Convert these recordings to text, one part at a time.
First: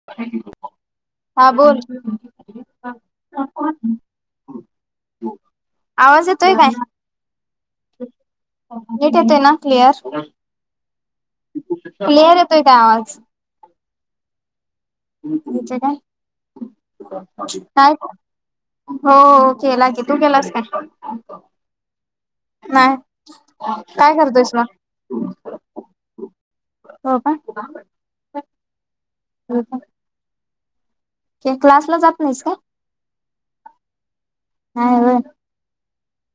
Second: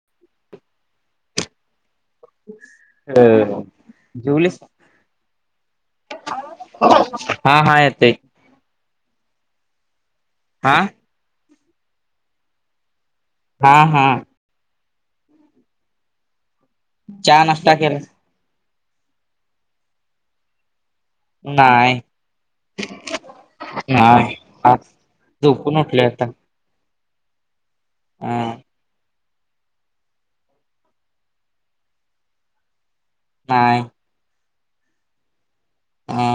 [inaudible] हा बोल. हा जेवलीस कोण? आवाज येतोय काय? हा हा येतय. नीट येतय ना क्लियर? आ? क्लियर येतोय का आज? हा हा. येच काय, चहा नाश्ता काय? केला हो केला की. तू केलास काय? नाय. नाही काय नाय करतोयस मग आज झोपून उठलोय आता. हो का? हम्म. हो का? ते क्लासला जात नाहीस काय? नाय. नाय होय? हा.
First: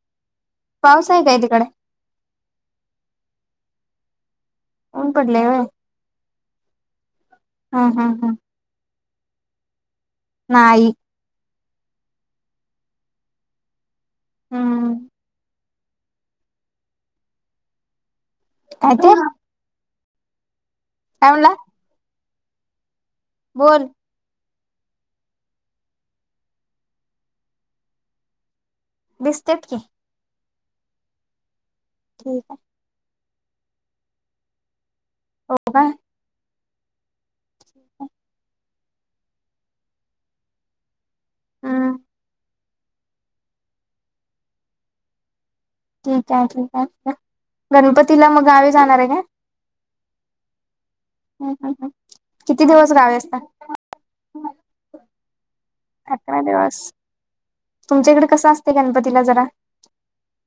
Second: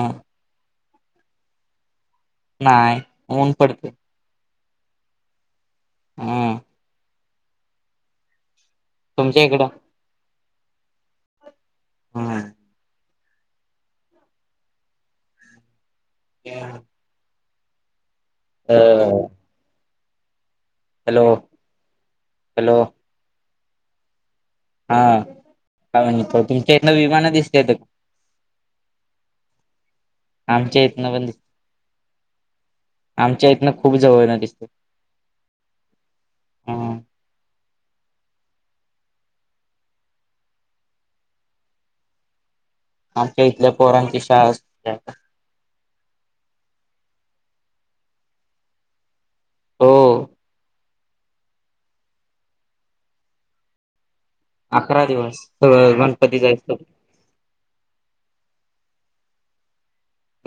पाऊस आहे का तिकडे. नाय ऊन पडते. ऊन पडलंय होय? हां. हम्म हम्म हम्म. तुमच्या इकडं नाही. हम्म. हम्म. [unintelligible] काय ते काय [unintelligible] हॅलो म्हणला हॅलो. बोल. हा काय म्हणतो? तुमच्या इथनं विमानं दिसत्यात दिसते की आमच्या इथनं बंदी ठीक आहे आमच्या इथनं खूप जवळना दिसते. हो काय ठीक‌‌ आहे हम्म आमच्या इथल्या पोरांची शाळा अस ठीक आहे ठीक आहे गणपतीला म गावी जाणार आहे का? हो. ह ह ह किती दिवस गावे असता अकरा दिवस सगळं गणपती अकरा दिवस जायचं. तुमच्याकडे कसं असते गणपतीला जरा?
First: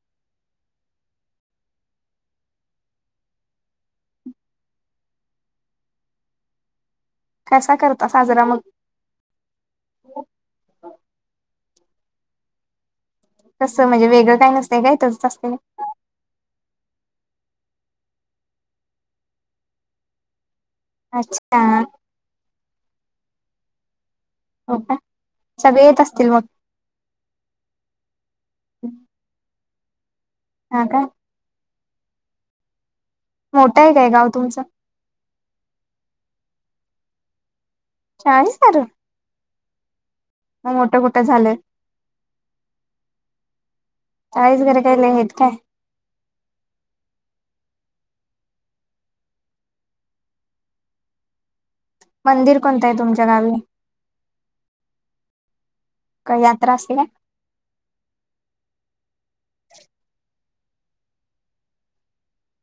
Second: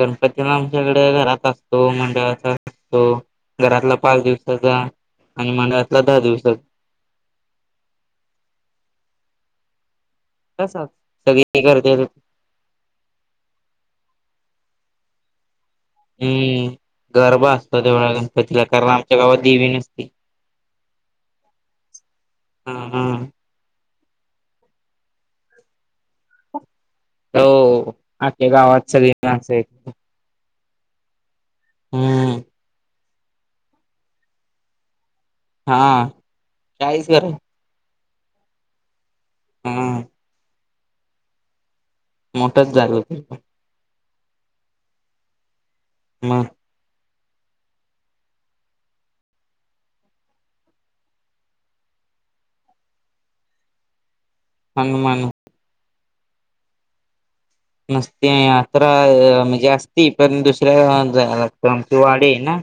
गणपतीला आमच्याकडे घरात असतो मंडळाचा असतो. घरातला पाच दिवसाचा आणि मंडळतला दहा दिवसा कसा करता साजरा मग? तस सगळी करते तसं म्हणजे वेगळं काय नसते गं तसंच असते गं. हम्म गगरबा असतो तेवढ्या गणपतीला कारण आमच्या गावात देवी नसती. अच्छा हा हा. हो का सगळे येत असतील मग. हो आख्या गावात सली आहे हा का? हम्म. मोठं आहे काय गाव तुमचं? हा काळीस चाळीसारं हम्म. म मोठं कुठे झालंय? मोठंच झालं ते. चाळीस घरट्याने हेत काय? म मंदिर कोणता आहे तुमच्या गावी? हनुमान काय यात्रा असते नसते अकरा अ म्हणजे असती पण दुसऱ्या जाया लागते आमची वाडी आहे ना.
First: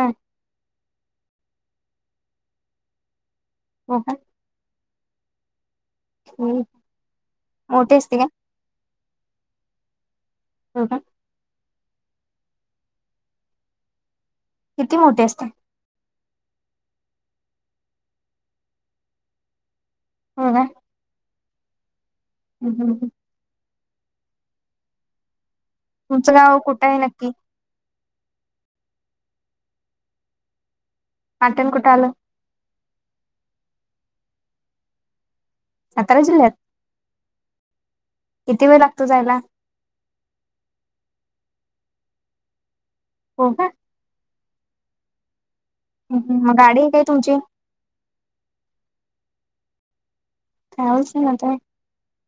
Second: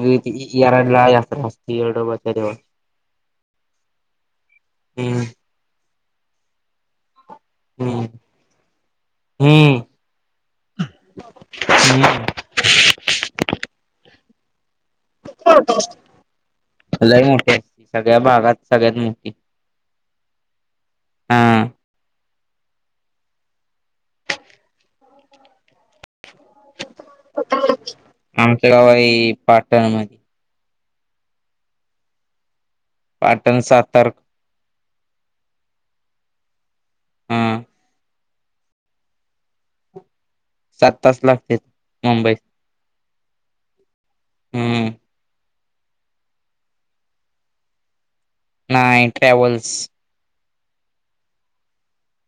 हा ती इ येराळला यात्रा असते येडोबाच्या देवा हो काय? हम्म. हम्म हम्म मोठे असते का हम्म हो का हम्म किती मोठे असतात लई मोठे असते सगळ्या बागात सगळ्यात मोठी. हो गा हां ह हम ह तुमचं गाव कुठं आहे नक्की? आमचं गाव आहे पाटणमध्ये. पाटण कुठ आलं? पाटण सातर्क सातारा जिल्ह्यात. हम किती वेळ लागतो जायला? सात तास लागते मुंबई हो का? हम्म मग गाडी काय तुमची? नाही ट्रॅव्हल्स कायवच नाता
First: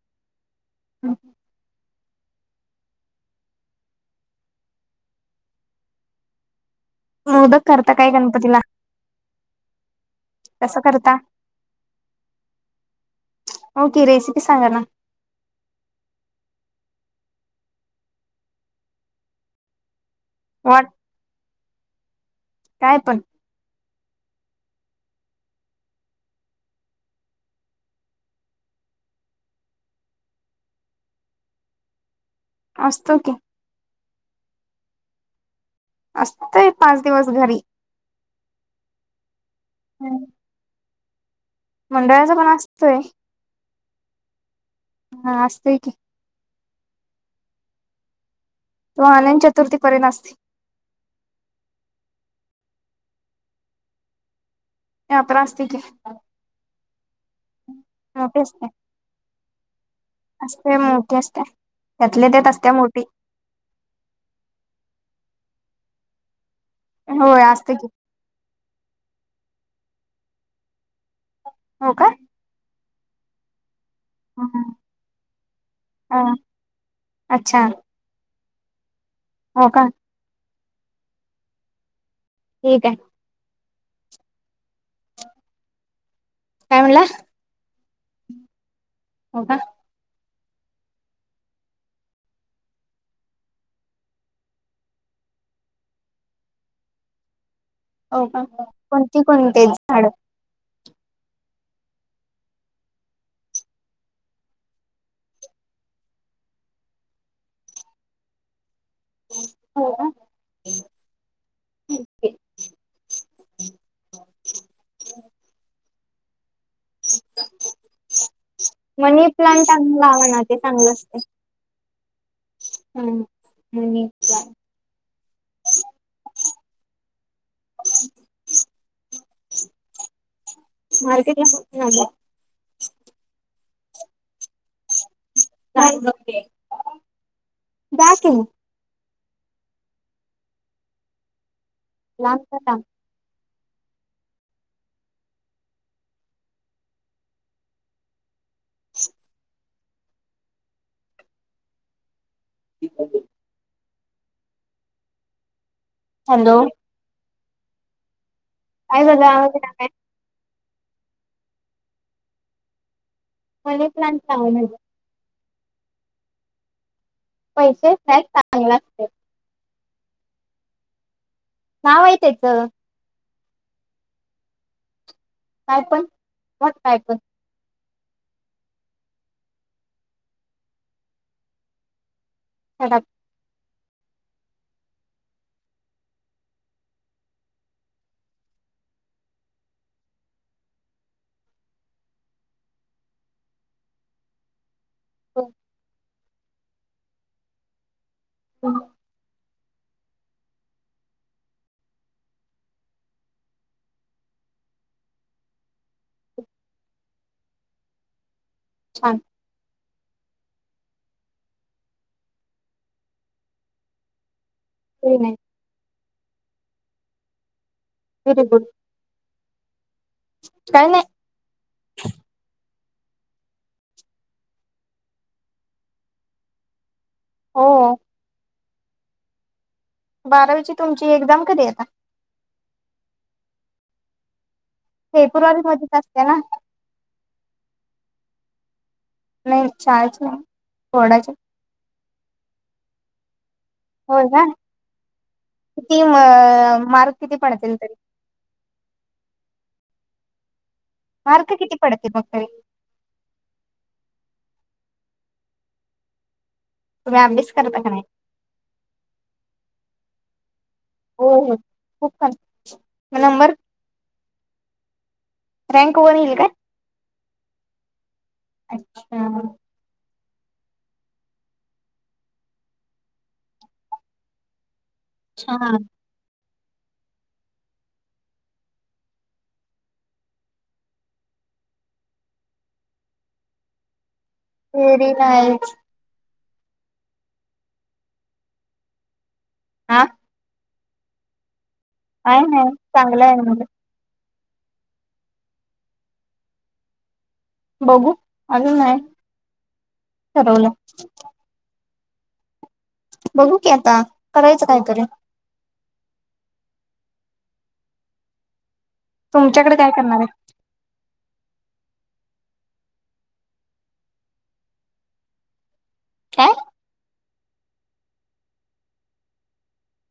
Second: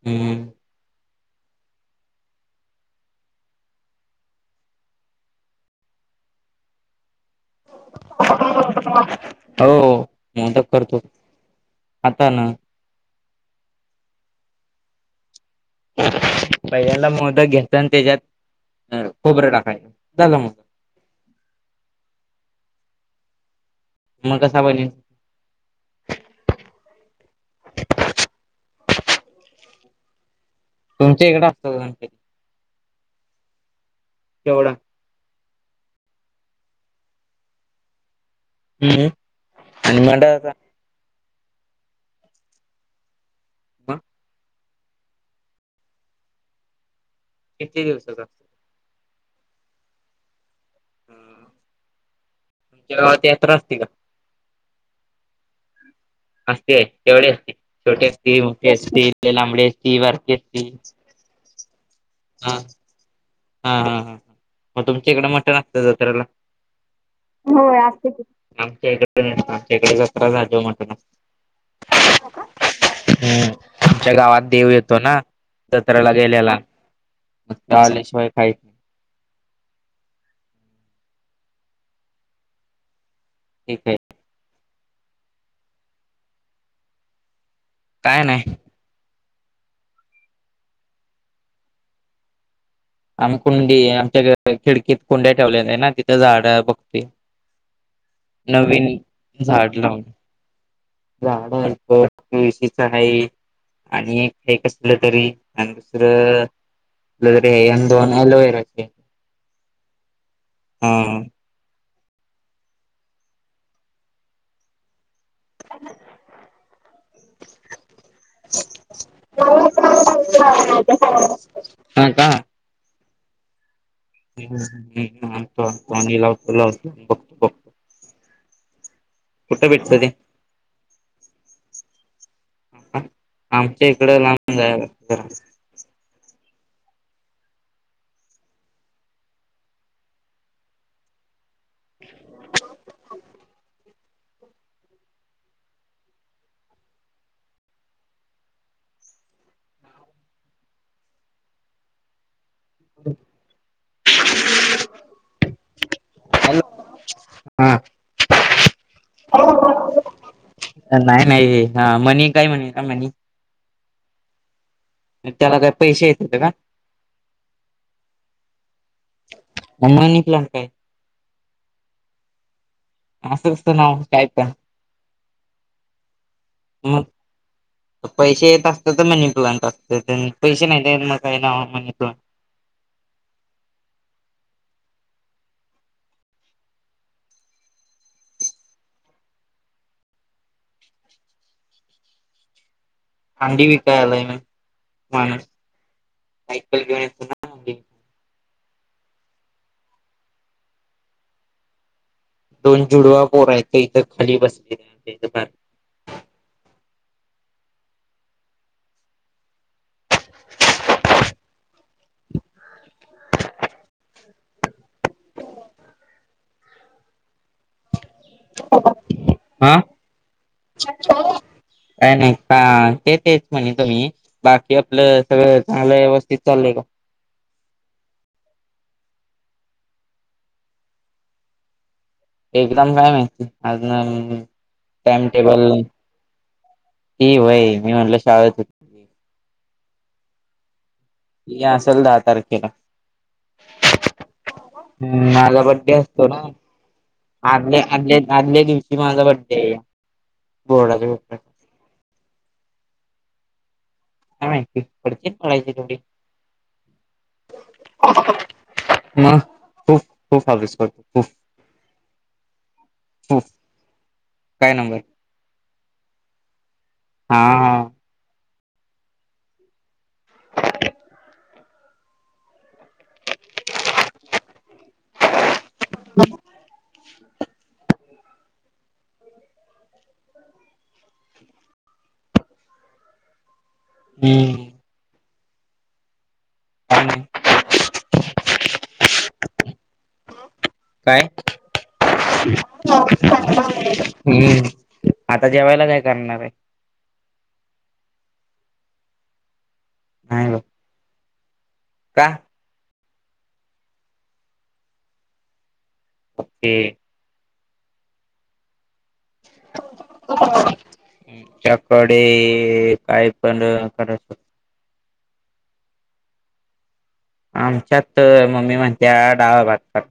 हम् ह मोदक करता काय गणपतीला हो मोदक कस करतो करता? आता ना ओके रेसिपी सांगा ना पहिल्याला मोदक घ्याचा आणि त्याच्यात खोबरं टाकायचं झालं म व्हॉट काय पण मग कसा बनेल तुमच्या इकडें असतं का गणपती. असतो की. केवढा असतय पाच दिवस घरी. हम्म आणि मंडळाचा. मंडळाचा पण असतोय ब हा असत की किती दिवसचा? त आनयन चतुर्थीपर ना असते तुमच्या गावात यात्र असते का यात्रा असते की. असते तेवढे असते छोटे मोठी असतील असते मोठे असतील लांबडी असतील वारकी असतील त त्यातले त्या असत्या मोठी हा ह ह मग तुमच्या इकडे मटण असत जत्रेला, होय असते की. आमच्या इकडे नाही आमच्या इकडे जत म्हणत ना हो का हम्म आमच्या गावात देव हा येतो ना जत्रेला अच्छा गेलेलाल्याशिवाय काही हो का ठीक आहे ठीक आहे काय म्हणला काय नाही हो का आम कुंडी आमच्या खिडकीत कुंड्या ठेवलेल्या ना तिथं झाडं बघते हो का नवीन कोणती कोणती झाड लावून झाड कुळशीच आहे. आणि एक हे कसलं तरी आणि दुसरं तरी दोन अलोवेराचे हो का? हा मनी प्लांट आणून लावा ना ते चांगलं असते. हा का. हा म्हणे ह्म हम्लात बघतोघ [unintelligible] ह. कुठं भेटत ते. मार्केटला कुठून आले. आमच्या इकडं लांब जायाय लागत जरा. जा कि मग. लांब जा लांब. हॅलो. हा. काय झालं आवाज ईना काय? नाही नाही हा मनी काय म्हणे का मनी. मनी प्लांट लावा म्हणजे त्याला काय पैसे येत येतात का. पैसे नाही चांगला असते. मग मनी प्लांट काय. नाव आहे त्याचं. असं असत नाव काय पण. काय पण मग काय पण. पैसे येत असतात तर मनी प्लांट असते पैसे नाही मग काही ना मनी प्लांट. [unintelligible] हंडी विकाय आलाय माणूस सायकल घेवून येतोय ना. अंडी ह. दोन जुडवा पोर येत इथं खाली बसले. छान. हो नाही. Very good. हा काय नाही नाही का ते तेच म्हणे तुम्ही. बाकी आपलं सगळे चांगलं व्यवस्थित चाललंय का. हो. बारावीची तुमची एक्झाम कधी आहे आता. एकदम नाही माहिती आज नवीन टाइम फेब्रुवारी टेबल. मध्येच असते ना ही वई मी म्हटलं शाळेत. होती नाही चचाज थोडाचे. या असेल दहा तारखेला. होय काय. हम् माझा बडडे असतो ना मार्क किती पडतील आल्या तरी आल्या आदल्या दिव- ती माझा बड़्डे बोर्डा मार्क किती पडते मग तरी. काय माहिती पडतेत पडायचे तेवढे. तुम्ही अभ्यास करता का नाही. म खू खूप अभ्यास करतो. खूप हो हो खूप छान म खूप नंबर. काय नंबर. रँक वन ईल काय? हा हा. अच्छा. छान. ह. [inaudible] हम्म. तेरी नाही. हा. काय? काय नाही चांगलं आहे म्हणजे [unintelligible] हम्म आता जेवायला काय करणार हाय? बगु अजून नाय नाही बघ ठरवलं. का? बघू की आता करायचं कायतरी? ओ के. तुमच्याकडे काय करणार हाय. चकडे हम्म. काय पण करात? कायं? आमच्यात मम्मी म्हणत्या डाळ भात कर.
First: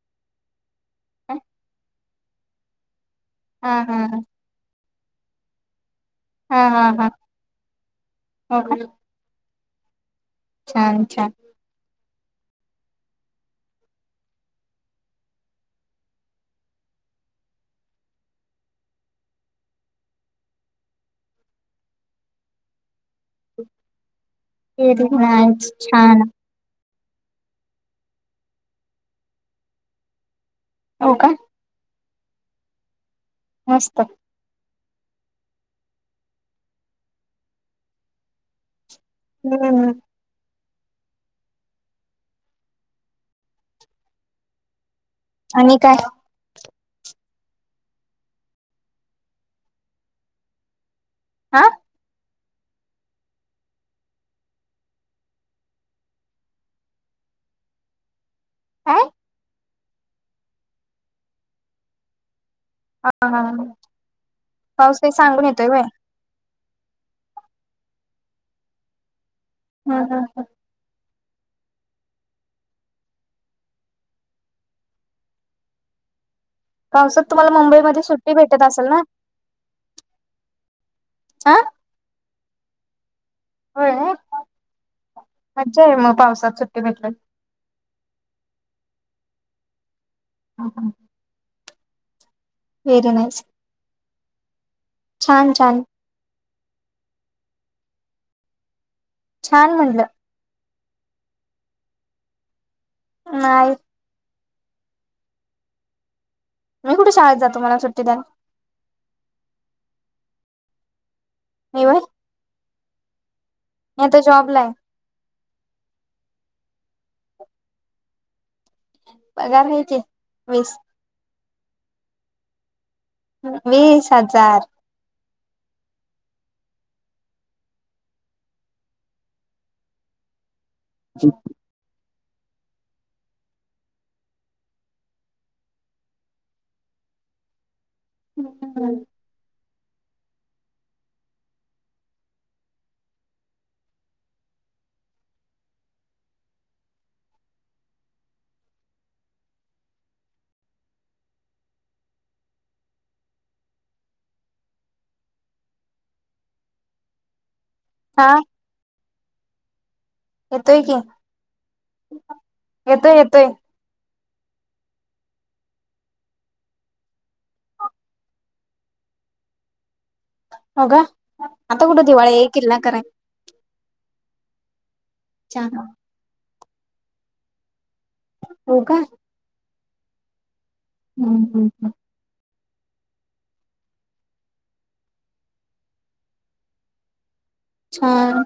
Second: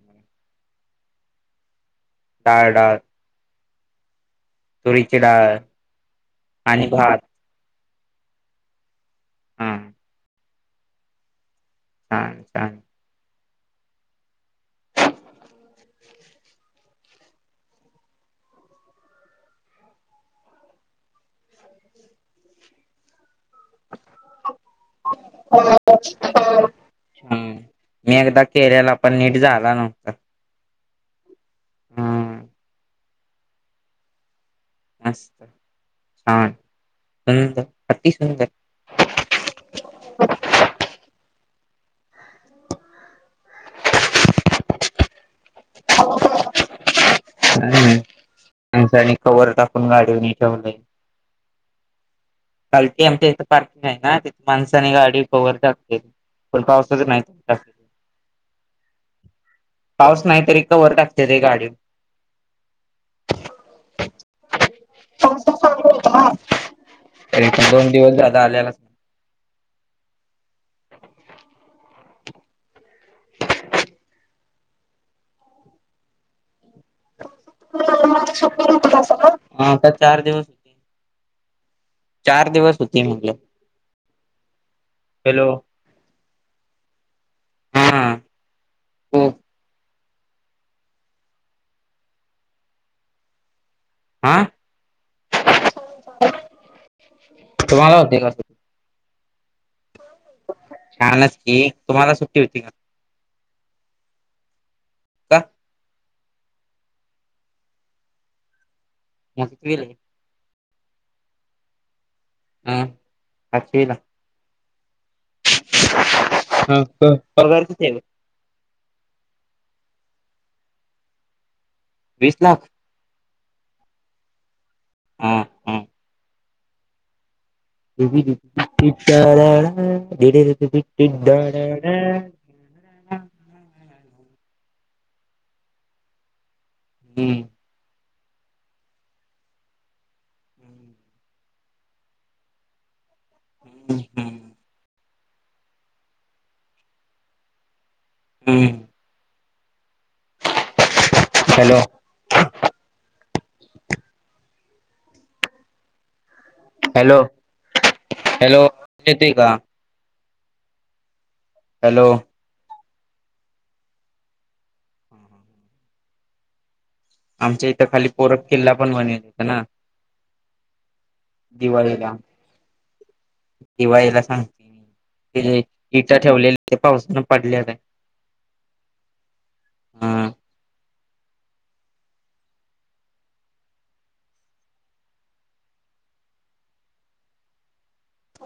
हा डाळ डाळ हा हा हा. तुरीची डाल. हा हा हा हो का? हा हा. छान छान. हा.. तेच छान छान. हम्म मी एकदा केल्याला पण नीट झाला नव्हता. हो का? हम्म मस्त! ! मस्त छान सुंदर अति सुुंदर. हम्म. आणि काय अ ह. [unintelligible] ह त्यां आणि कवरवर टाकून गाडीवनी ठेवलयं. हा. खालती आमच्या इथं पार्किंग आहे ना तिथे माणसाने गाडी कवर टाकलेली. पण पावसाच नाही. आ आ. पाऊस नाही तरी कवर टाकते ते गाडी. हा हा पाऊस काय सांगून येतोय व्हय. हो [unintelligible] एक दोन दिवस दादा आल्यालाच नाही. हा हा हा... [unintelligible] पावसात तुम्हाला मुंबईमध्ये सुट्टी भेटत असेल ना हा आता चार दिवस होते [unintelligible] चार दिवस होती म्हटलं. हॅलो मजा आहे मग पावसात सुट्टी भेटल. हा हा. हा हा. वेर ना. आ. छान छान. तुम्हाला होते का? छान! म्हणलं. छान की तुम्हाला सुट्टी होती. नाही का मी कुठं शाळेत जातो मला सुटी द्याल. मस्त विल आहे. मवा आ आखिर आता जॉब ला आहे हा तर परगार किती आहे गं? पगारहायचे वीस वीस लाख वीस हजार हा हा [unintelligible] हम्म. [unintelligible] हम्म हम्म. हम्म. हॅलो हॅलो हा हॅलोे [inaudible] येते का? येतोय की हॅलो येतोय येतोय. आमच्या इथं खाली पोरख किल्ला पण बनलथं ना हो का आता कुठे दिवाळीला दिवाळी आहे किल्ला करायचा दिवाळीला सांग ते इटा ठेवलेले ते पावसानं पडलेला आहे. हो का हां. हम्म. [unintelligible] छान